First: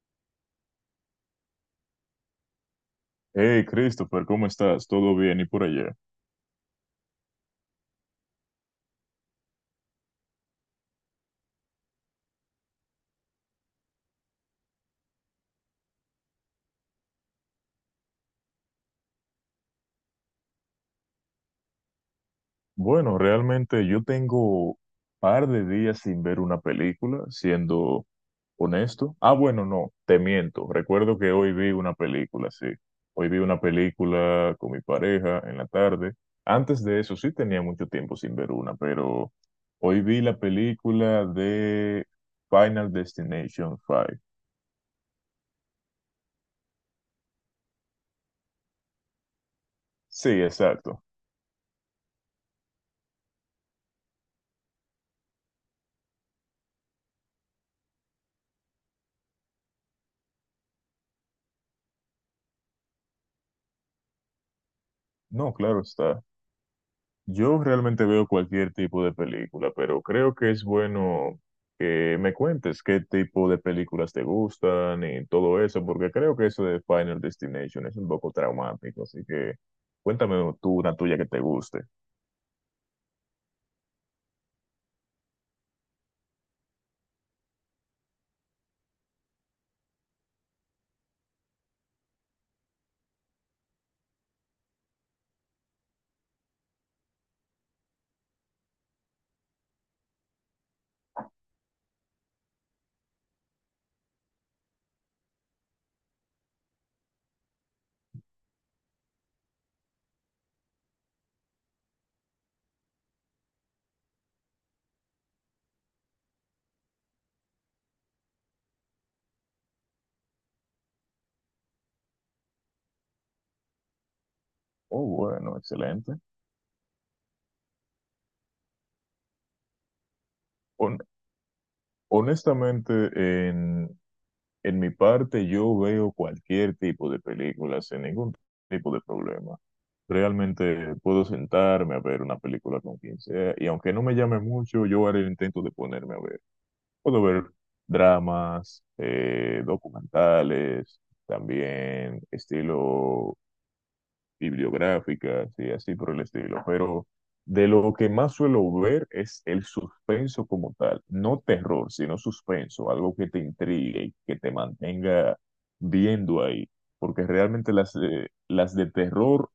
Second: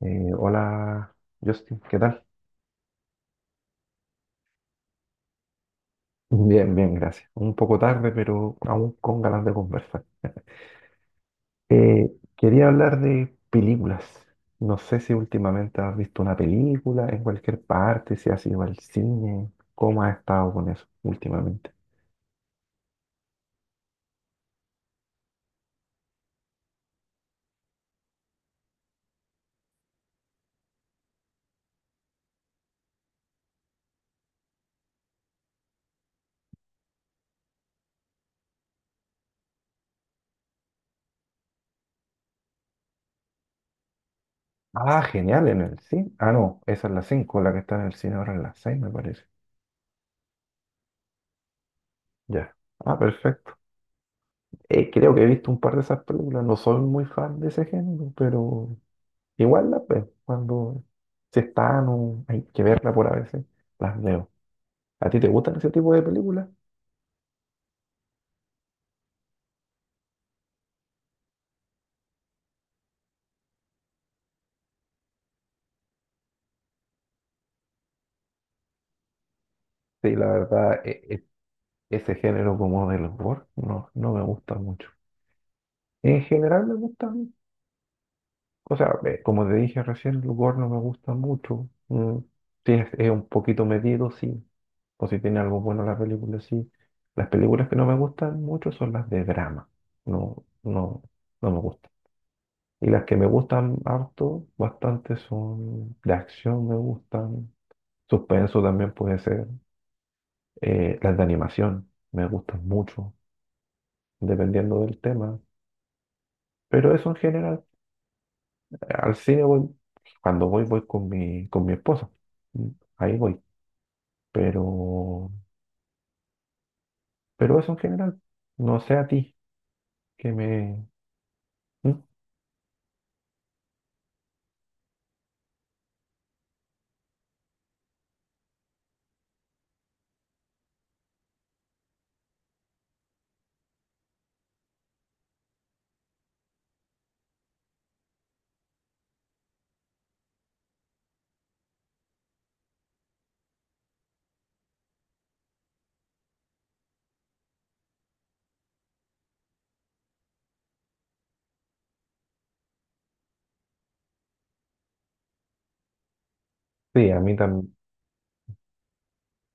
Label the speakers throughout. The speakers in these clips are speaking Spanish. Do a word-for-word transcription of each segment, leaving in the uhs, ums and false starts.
Speaker 1: Eh, hola, Justin, ¿qué tal?
Speaker 2: Hey, Christopher, ¿cómo estás? ¿Todo bien? ¿Y por allá?
Speaker 1: Bien, bien, gracias. Un poco tarde, pero aún con ganas de conversar. Eh, Quería hablar de películas. No sé si últimamente has visto una película en cualquier parte, si has ido al cine, cómo has estado con eso últimamente.
Speaker 2: Bueno, realmente yo tengo par de días sin ver una película, siendo honesto. Ah, bueno, no, te miento. Recuerdo que hoy vi una película, sí. Hoy vi una película con mi pareja en la tarde. Antes de eso sí tenía mucho tiempo sin ver una, pero hoy vi la película de Final Destination cinco.
Speaker 1: Ah, genial, en el cine. Ah, no, esa es la cinco, la que está en el cine ahora es la seis, me parece.
Speaker 2: Sí, exacto.
Speaker 1: Ya. Ah, perfecto. Eh, creo que he visto un par de esas películas. No soy muy fan de ese género, pero igual, la- pues, cuando se están o hay que verla por a veces, las veo. ¿A ti te
Speaker 2: No,
Speaker 1: gustan ese
Speaker 2: claro
Speaker 1: tipo de
Speaker 2: está.
Speaker 1: películas?
Speaker 2: Yo realmente veo cualquier tipo de película, pero creo que es bueno que me cuentes qué tipo de películas te gustan y todo eso, porque creo que eso de Final Destination es un poco traumático, así que
Speaker 1: Sí, la
Speaker 2: cuéntame tú
Speaker 1: verdad,
Speaker 2: una
Speaker 1: e-
Speaker 2: tuya
Speaker 1: e-
Speaker 2: que te guste.
Speaker 1: ese género como del gore no, no me gusta mucho. En general me gustan, o sea, eh, como te dije recién, el gore no me gusta mucho. Mm, si es, es un poquito medido, sí. O si tiene algo bueno la película, sí. Las películas que no me gustan mucho son las de drama. No, no, no me gustan. Y las que me gustan harto, bastante, son de acción, me gustan. Suspenso también puede ser. Eh, las de animación me gustan mucho, dependiendo del tema. Pero eso en general, al cine voy, cuando voy, voy con mi, con mi esposa. Mm, Ahí voy.
Speaker 2: Oh,
Speaker 1: Pero,
Speaker 2: bueno, excelente.
Speaker 1: pero eso en general, no sé a ti, que me...
Speaker 2: Hon-
Speaker 1: Mm.
Speaker 2: Honestamente, en En mi parte, yo veo cualquier tipo de película sin ningún tipo de problema. Realmente puedo sentarme a ver una película con quien sea y aunque no me llame mucho, yo haré el intento de ponerme a ver. Puedo ver dramas, eh, documentales, también estilo bibliográficas y así por el estilo, pero de lo que más suelo ver es el suspenso como tal, no terror, sino suspenso, algo que te intrigue y que te mantenga viendo ahí,
Speaker 1: Sí, a
Speaker 2: porque
Speaker 1: mí
Speaker 2: realmente
Speaker 1: también.
Speaker 2: las, eh, las de terror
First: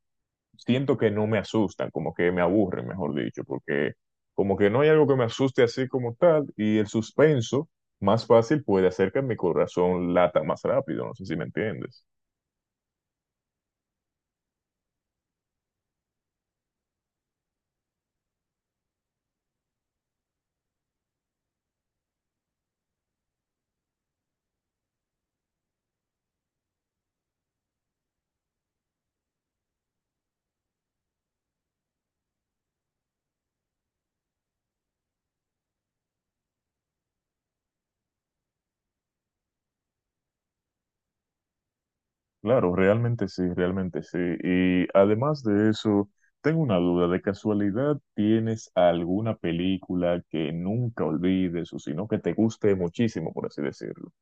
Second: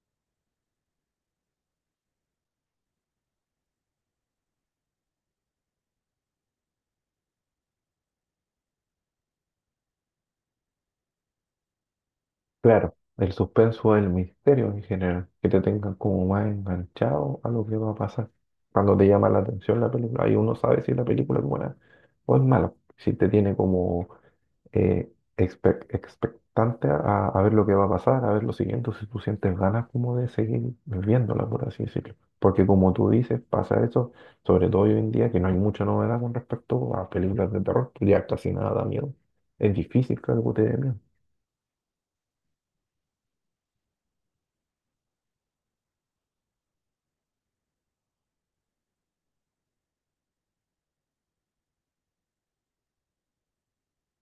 Speaker 2: siento que no me asustan, como que me aburren, mejor dicho, porque como que no hay algo que me asuste así como tal y el suspenso más fácil puede hacer que mi corazón lata más rápido, no sé si me entiendes.
Speaker 1: Claro, el suspenso, es el misterio en general, que te tengan como más enganchado a lo que va a pasar. Cuando te llama la atención la película, ahí uno sabe si la película es buena o es mala, si te tiene como eh, expe- expectante a, a ver lo que va a pasar, a ver lo siguiente, si tú sientes ganas como de seguir viéndola, por así decirlo. Porque como tú dices, pasa eso, sobre todo hoy en día, que no hay mucha novedad con respecto a películas de terror, ya casi nada da miedo. Es difícil que algo te dé miedo.
Speaker 2: Claro, realmente sí, realmente sí. Y además de eso, tengo una duda, ¿de casualidad tienes alguna película que nunca olvides o sino que te guste muchísimo, por así decirlo?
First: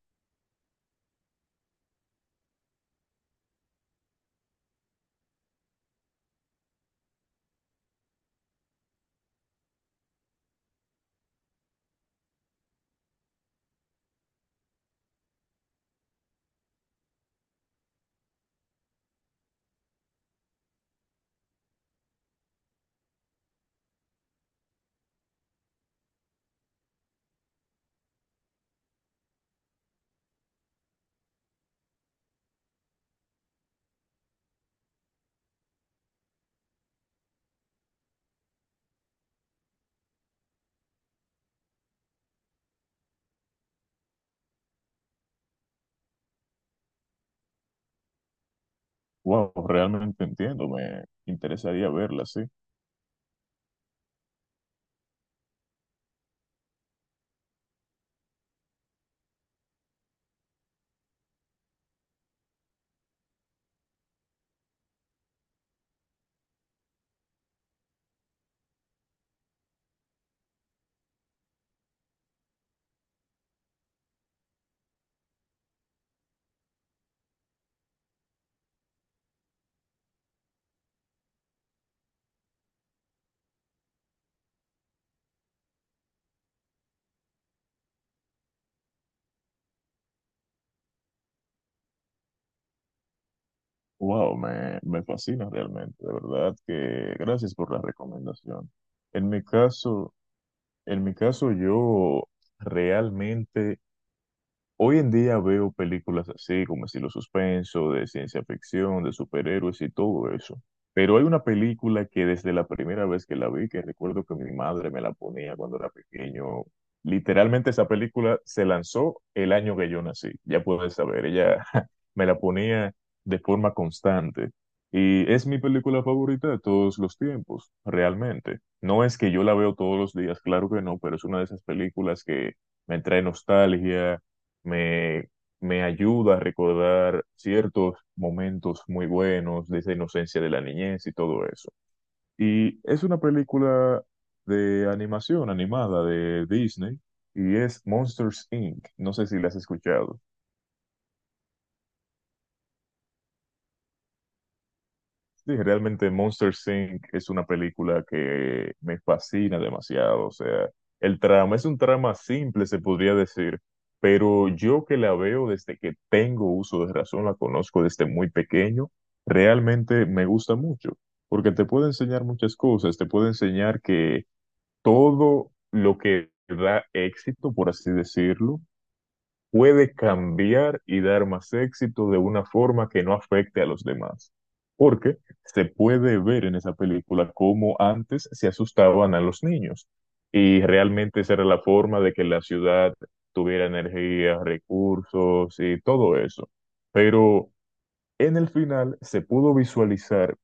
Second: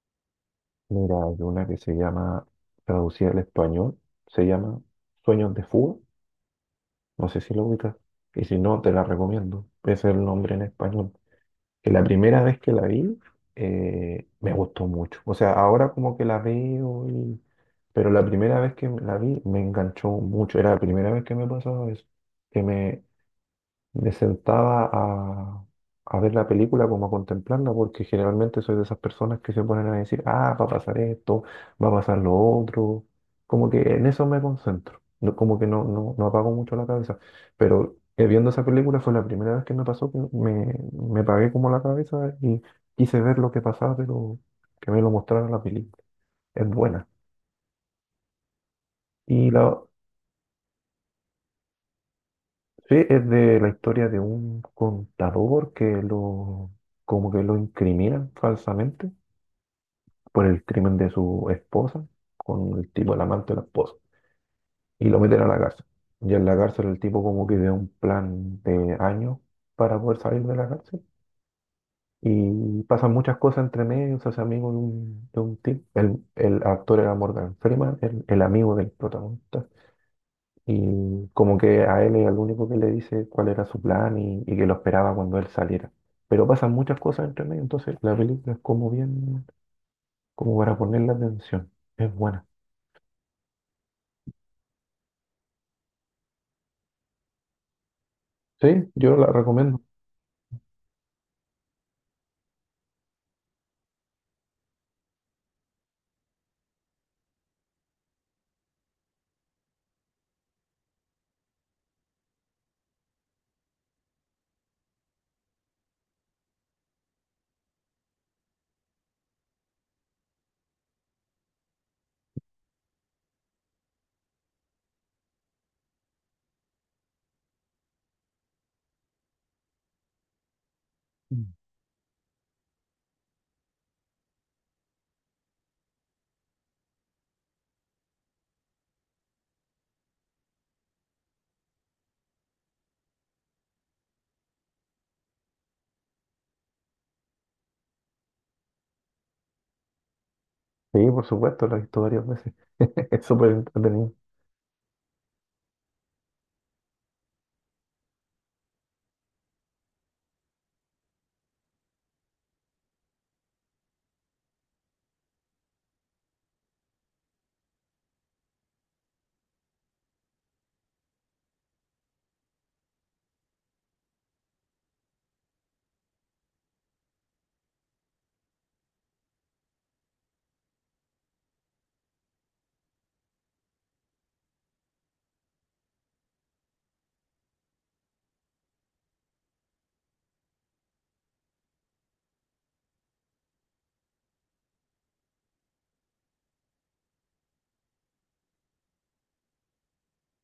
Speaker 1: Mira, hay una que se llama, traducida al español, se llama Sueños de Fuga. No sé si lo ubicas. Y si no, te la recomiendo. Ese es el nombre en español. Que la primera vez que la vi, eh, me gustó mucho. O sea, ahora como que la veo y... Pero la primera vez que la vi me enganchó mucho. Era la primera vez que me pasaba eso. Que me, me sentaba a, a ver la película como a contemplarla, porque generalmente soy de esas personas que se ponen a decir, ah, va a pasar esto, va a pasar lo otro. Como que en eso me concentro, no- como que no, no, no apago mucho la cabeza. Pero eh, viendo esa película fue la primera vez que me pasó que me, me apagué como la cabeza y quise ver lo que pasaba, pero que me lo mostrara la película. Es buena. Y
Speaker 2: Wow,
Speaker 1: la,
Speaker 2: realmente entiendo, me interesaría verla, sí.
Speaker 1: Sí, es de la historia de un contador que lo, como que lo incriminan falsamente por el crimen de su esposa con el tipo, el amante de la esposa, y lo meten a la cárcel. Y en la cárcel el tipo como que ve un plan de años para poder salir de la cárcel. Y pasan muchas cosas entre medio, se hace amigo de un, de un tipo. El, el actor era Morgan Freeman, el, el amigo del protagonista. Y como que a él es el único que le dice cuál era su plan y, y que lo esperaba cuando él saliera. Pero pasan muchas cosas entre medio, entonces la película es como bien, como para ponerle atención. Es buena.
Speaker 2: Wow, me, me fascina realmente, de verdad que gracias por la
Speaker 1: Sí,
Speaker 2: recomendación.
Speaker 1: yo la
Speaker 2: En mi
Speaker 1: recomiendo.
Speaker 2: caso, en mi caso yo realmente hoy en día veo películas así como estilo suspenso, de ciencia ficción, de superhéroes y todo eso. Pero hay una película que desde la primera vez que la vi, que recuerdo que mi madre me la ponía cuando era pequeño. Literalmente esa película se lanzó el año que yo nací. Ya puedes saber, ella me la ponía de forma constante. Y es mi película favorita de todos los tiempos, realmente. No es que yo la veo todos los días, claro que no, pero es una de
Speaker 1: Mm.
Speaker 2: esas películas que me trae nostalgia me, me ayuda a recordar ciertos momentos muy buenos de esa inocencia de la niñez y todo eso. Y es una película de animación animada de Disney y es Monsters inc. No sé si la has escuchado.
Speaker 1: Sí, por supuesto, la he visto varias veces. Es súper entretenido.
Speaker 2: Sí, realmente Monster inc es una película que me fascina demasiado. O sea, el trama es un trama simple, se podría decir, pero yo que la veo desde que tengo uso de razón, la conozco desde muy pequeño, realmente me gusta mucho, porque te puede enseñar muchas cosas, te puede enseñar que todo lo que da éxito, por así decirlo, puede cambiar y dar más éxito de una forma que no afecte a los demás. Porque se puede ver en esa película cómo antes se asustaban a los niños y realmente esa era la forma de que la ciudad tuviera energía, recursos y todo eso. Pero en el final se pudo visualizar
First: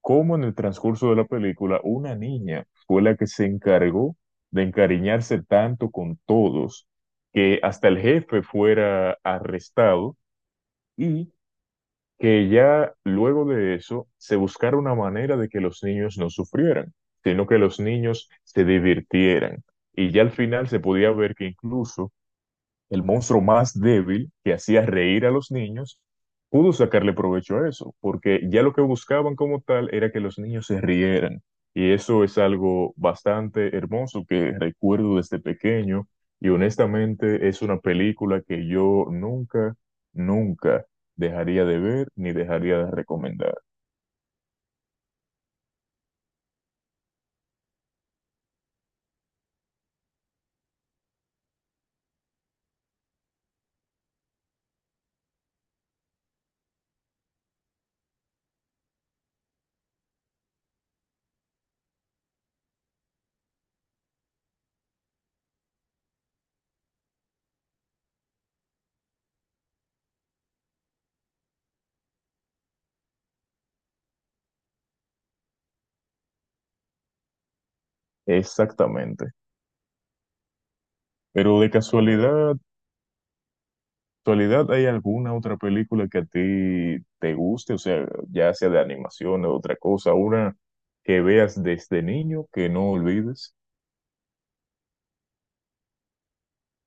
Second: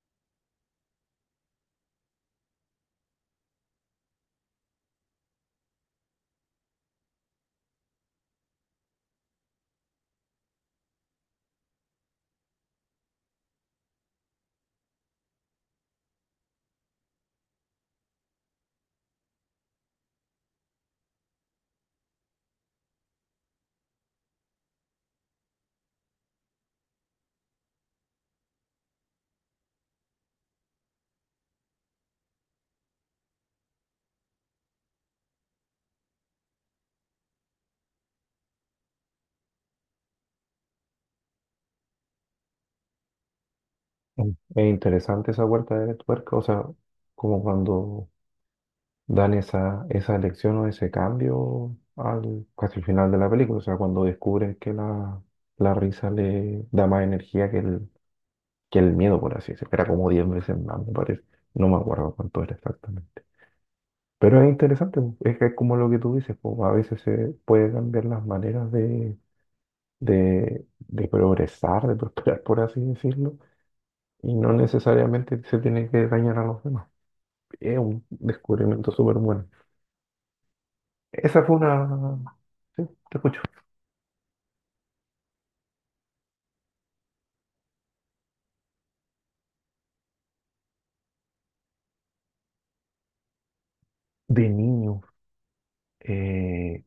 Speaker 2: cómo en el transcurso de la película una niña fue la que se encargó de encariñarse tanto con todos, que hasta el jefe fuera arrestado y que ya luego de eso se buscara una manera de que los niños no sufrieran, sino que los niños se divirtieran. Y ya al final se podía ver que incluso el monstruo más débil que hacía reír a los niños, pudo sacarle provecho a eso, porque ya lo que buscaban como tal era que los niños se rieran. Y eso es algo bastante hermoso que recuerdo desde pequeño y honestamente es una película que yo nunca, nunca dejaría de ver ni dejaría de recomendar.
Speaker 1: Mm. Es interesante esa vuelta de tuerca, o sea, como cuando dan esa, esa elección o ese cambio al casi al final de la película, o sea, cuando descubres que la, la risa le da más energía que el, que el miedo, por así decirlo. Era como diez veces más, me parece. No me acuerdo cuánto era exactamente. Pero es interesante, po. Es que es como lo que tú dices, po, a veces se puede cambiar las maneras de, de, de progresar, de prosperar, por así decirlo, y no necesariamente se tiene que dañar a los demás. Es un descubrimiento súper
Speaker 2: Exactamente.
Speaker 1: bueno. Esa fue
Speaker 2: Pero de
Speaker 1: una...
Speaker 2: casualidad,
Speaker 1: Sí, te escucho.
Speaker 2: ¿actualidad hay alguna otra película que a ti te guste? O sea, ya sea de animación o otra cosa, una que veas desde niño que no olvides.
Speaker 1: De niño, eh,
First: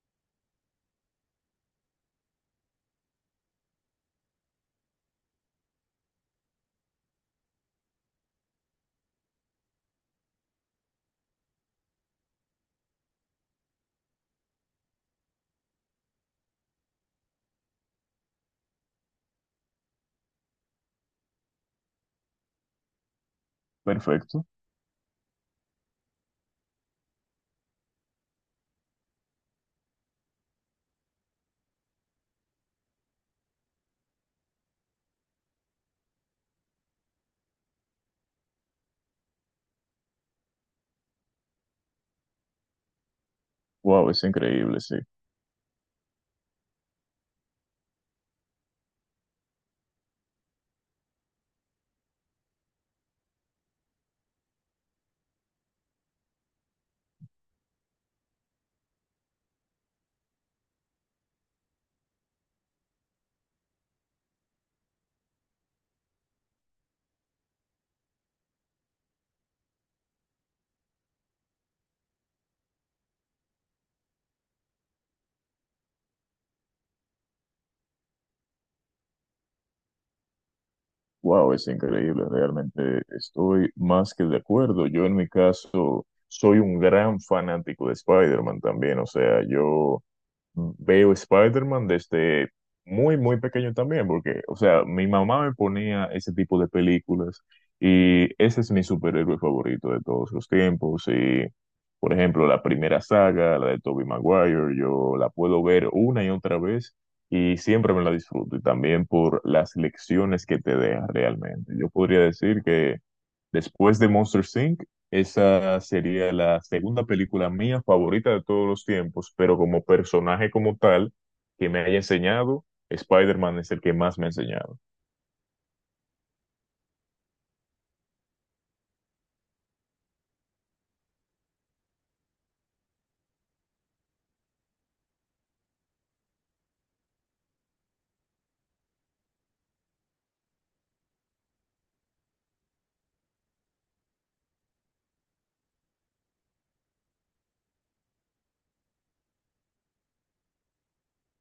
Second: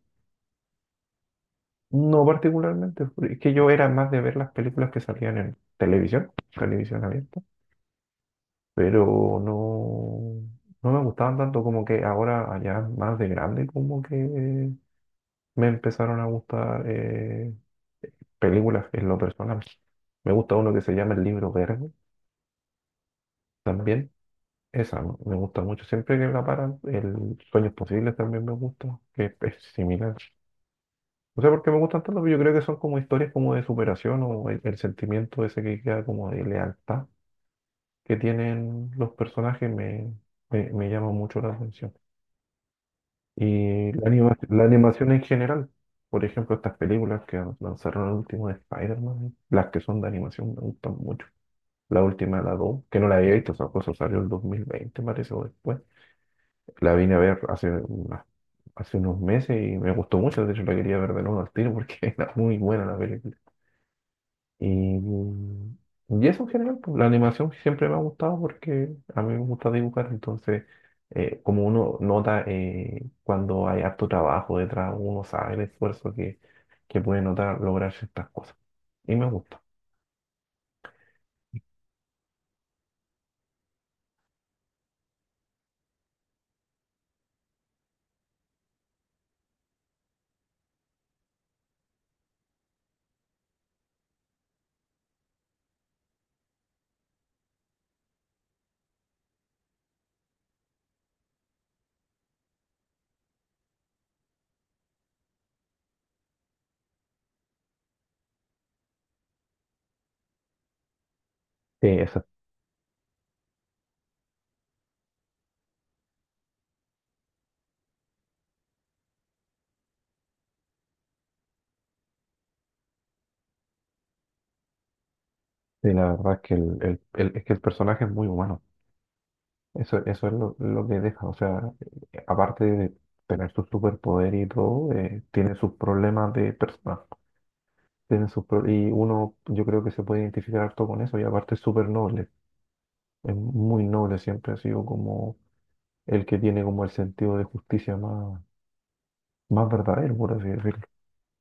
Speaker 1: no particularmente, porque es que yo era más de ver las películas que salían en televisión, televisión abierta. Pero no, no me gustaban tanto como que ahora, allá más de grande, como que me empezaron a gustar eh, películas en lo personal. Me gusta uno que se llama El Libro Verde, también.
Speaker 2: Perfecto.
Speaker 1: Esa me me gusta mucho. Siempre que la paran, el Sueños Posibles también me gusta, que es es similar. No sé por qué me gustan tanto, pero yo creo que son como historias como de superación o el, el sentimiento ese que queda como de lealtad que tienen los personajes me, me, me llama mucho la atención. Y la
Speaker 2: Wow, es
Speaker 1: anima- la
Speaker 2: increíble, sí.
Speaker 1: animación en general, por ejemplo, estas películas que lanzaron el último de Spider-Man, las que son de animación me gustan mucho. La última, la dos que no la había visto, esa cosa salió el dos mil veinte parece, o después. La vine a ver hace, unas- hace unos meses y me gustó mucho, de hecho la quería ver de nuevo al tiro porque era muy buena la película. Y, y eso en general, pues, la animación siempre me ha gustado porque a mí me gusta dibujar, entonces eh, como uno nota eh, cuando hay harto trabajo detrás, uno sabe el esfuerzo que, que puede notar lograr ciertas cosas. Y me gusta.
Speaker 2: Wow, es increíble. Realmente estoy más que de acuerdo. Yo en mi caso soy un gran fanático de Spider-Man también. O sea, yo mm, veo Spider-Man desde muy, muy pequeño también, porque, o sea, mi mamá me ponía ese tipo de películas y ese es mi superhéroe favorito de todos los tiempos. Y, por ejemplo, la primera saga, la de Tobey Maguire, yo la puedo ver una y otra vez y siempre me la disfruto. Y también por las lecciones que te deja realmente.
Speaker 1: Sí,
Speaker 2: Yo podría
Speaker 1: eso,
Speaker 2: decir que después de Monster inc, esa sería la segunda película mía favorita de todos los tiempos, pero como personaje como tal que me haya enseñado, Spider-Man es el que más me ha enseñado.
Speaker 1: sí, la verdad es que el, el- el- es que el personaje es muy humano. Eso, eso es lo, lo que deja. O sea, eh, aparte de tener su superpoder y todo, eh, tiene sus problemas de persona. Tienen sus pro- y uno yo creo que se puede identificar harto con eso y aparte es súper noble, es muy noble, siempre ha sido como el que tiene como el sentido de justicia más, más verdadero, por así decirlo.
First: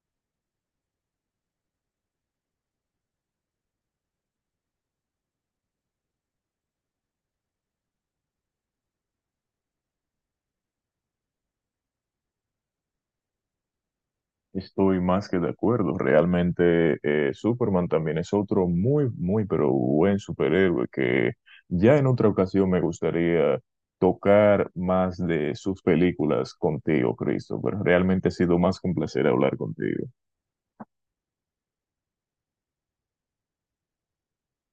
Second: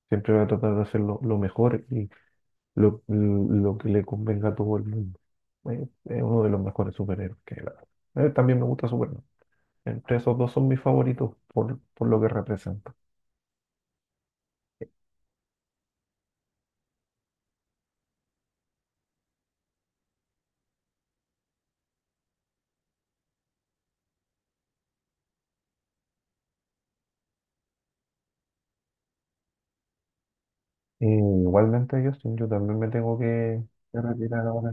Speaker 1: Siempre va a tratar de hacer lo, lo mejor y lo, lo que le convenga a todo el mundo. Eh, Es uno de los mejores superhéroes que hay, la verdad. Eh, también me gusta Superman. Entre esos dos son mis favoritos por, por lo que representa.
Speaker 2: Estoy más que de acuerdo. Realmente eh, Superman también es otro muy, muy, pero buen superhéroe que ya en otra ocasión me gustaría tocar más de sus películas contigo, Cristo, pero realmente ha sido más que un placer hablar contigo.
Speaker 1: Eh, igualmente, Justin, yo también me tengo que que retirar ahora.